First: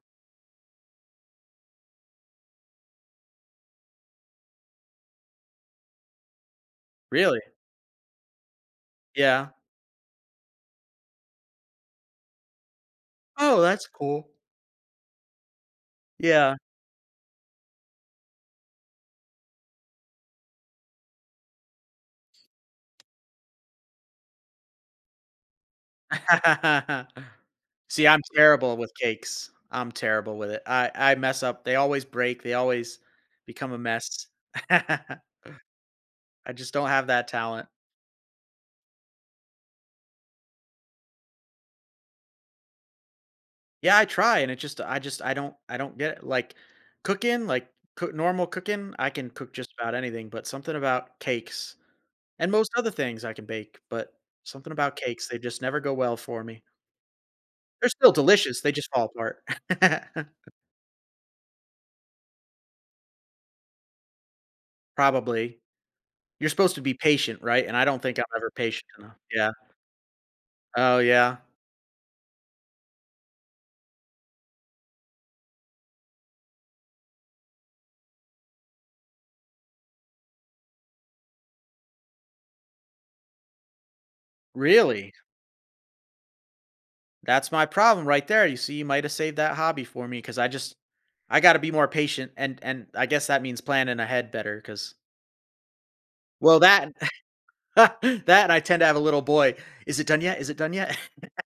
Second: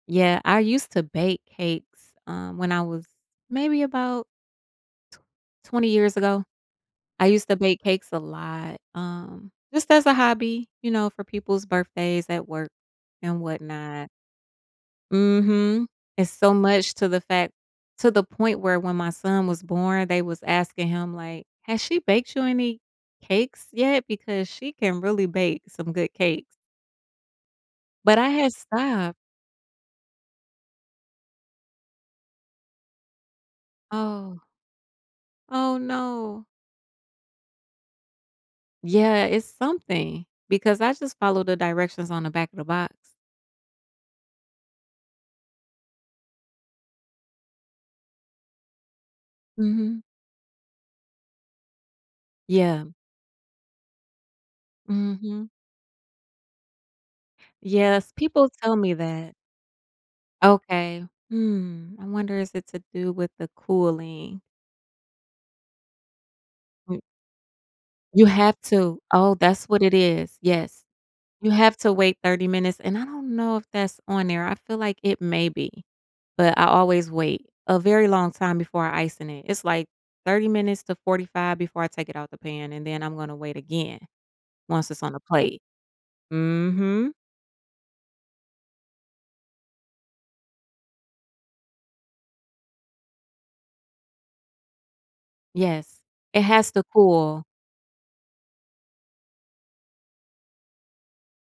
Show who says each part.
Speaker 1: Yeah, I used to bake cakes, um, when I was maybe about t 20 years ago, I
Speaker 2: Really?
Speaker 1: used to bake cakes a lot, um,
Speaker 2: Yeah.
Speaker 1: just as a hobby, you know, for people's birthdays at work and
Speaker 2: Oh, that's
Speaker 1: whatnot.
Speaker 2: cool.
Speaker 1: Mhm. It's so
Speaker 2: Yeah.
Speaker 1: much to the fact to the point where when my son was born, they was asking him like, "Has she baked you any cakes yet because she can really bake some good cakes."
Speaker 2: See,
Speaker 1: But
Speaker 2: I'm
Speaker 1: I had
Speaker 2: terrible with
Speaker 1: stop.
Speaker 2: cakes. I'm terrible with it. I I mess up. They always break, they always become a mess.
Speaker 1: Oh. Oh no.
Speaker 2: I just don't have that talent.
Speaker 1: Yeah, it's something, because I just followed the directions on the back of the box.
Speaker 2: Yeah, I try, and it just I just I don't I don't get it, like, cooking, like coo normal cooking, I can cook just about
Speaker 1: Mhm.
Speaker 2: anything, but something about cakes, and most
Speaker 1: Yeah.
Speaker 2: other things I can bake, but something about cakes, they
Speaker 1: Mhm.
Speaker 2: just never go well for me. They're still
Speaker 1: Yes, people
Speaker 2: delicious, they
Speaker 1: tell
Speaker 2: just
Speaker 1: me
Speaker 2: fall
Speaker 1: that.
Speaker 2: apart.
Speaker 1: Okay. Hmm, I wonder is it to do with the cooling.
Speaker 2: Probably. You're supposed to be
Speaker 1: Mm.
Speaker 2: patient, right, and I don't think I'm
Speaker 1: You
Speaker 2: ever
Speaker 1: have
Speaker 2: patient
Speaker 1: to,
Speaker 2: enough,
Speaker 1: oh,
Speaker 2: yeah.
Speaker 1: that's what it is, yes.
Speaker 2: Oh yeah.
Speaker 1: You have to wait 30 minutes, and I don't know if that's on there, I feel like it may be, but I always wait a very long time before icing it. It's, like, 30 minutes to 45 before I take it out of the pan, and then I'm gonna wait again once it's on
Speaker 2: Really?
Speaker 1: the plate. Mhm.
Speaker 2: That's my problem right there. You see, you might have saved that hobby for me 'cause I just I got to be more patient and and I guess that means planning ahead better 'cause
Speaker 1: Yes, it
Speaker 2: Well,
Speaker 1: has to
Speaker 2: that
Speaker 1: cool.
Speaker 2: that I tend to have a little boy. "Is it done yet? Is it done yet?"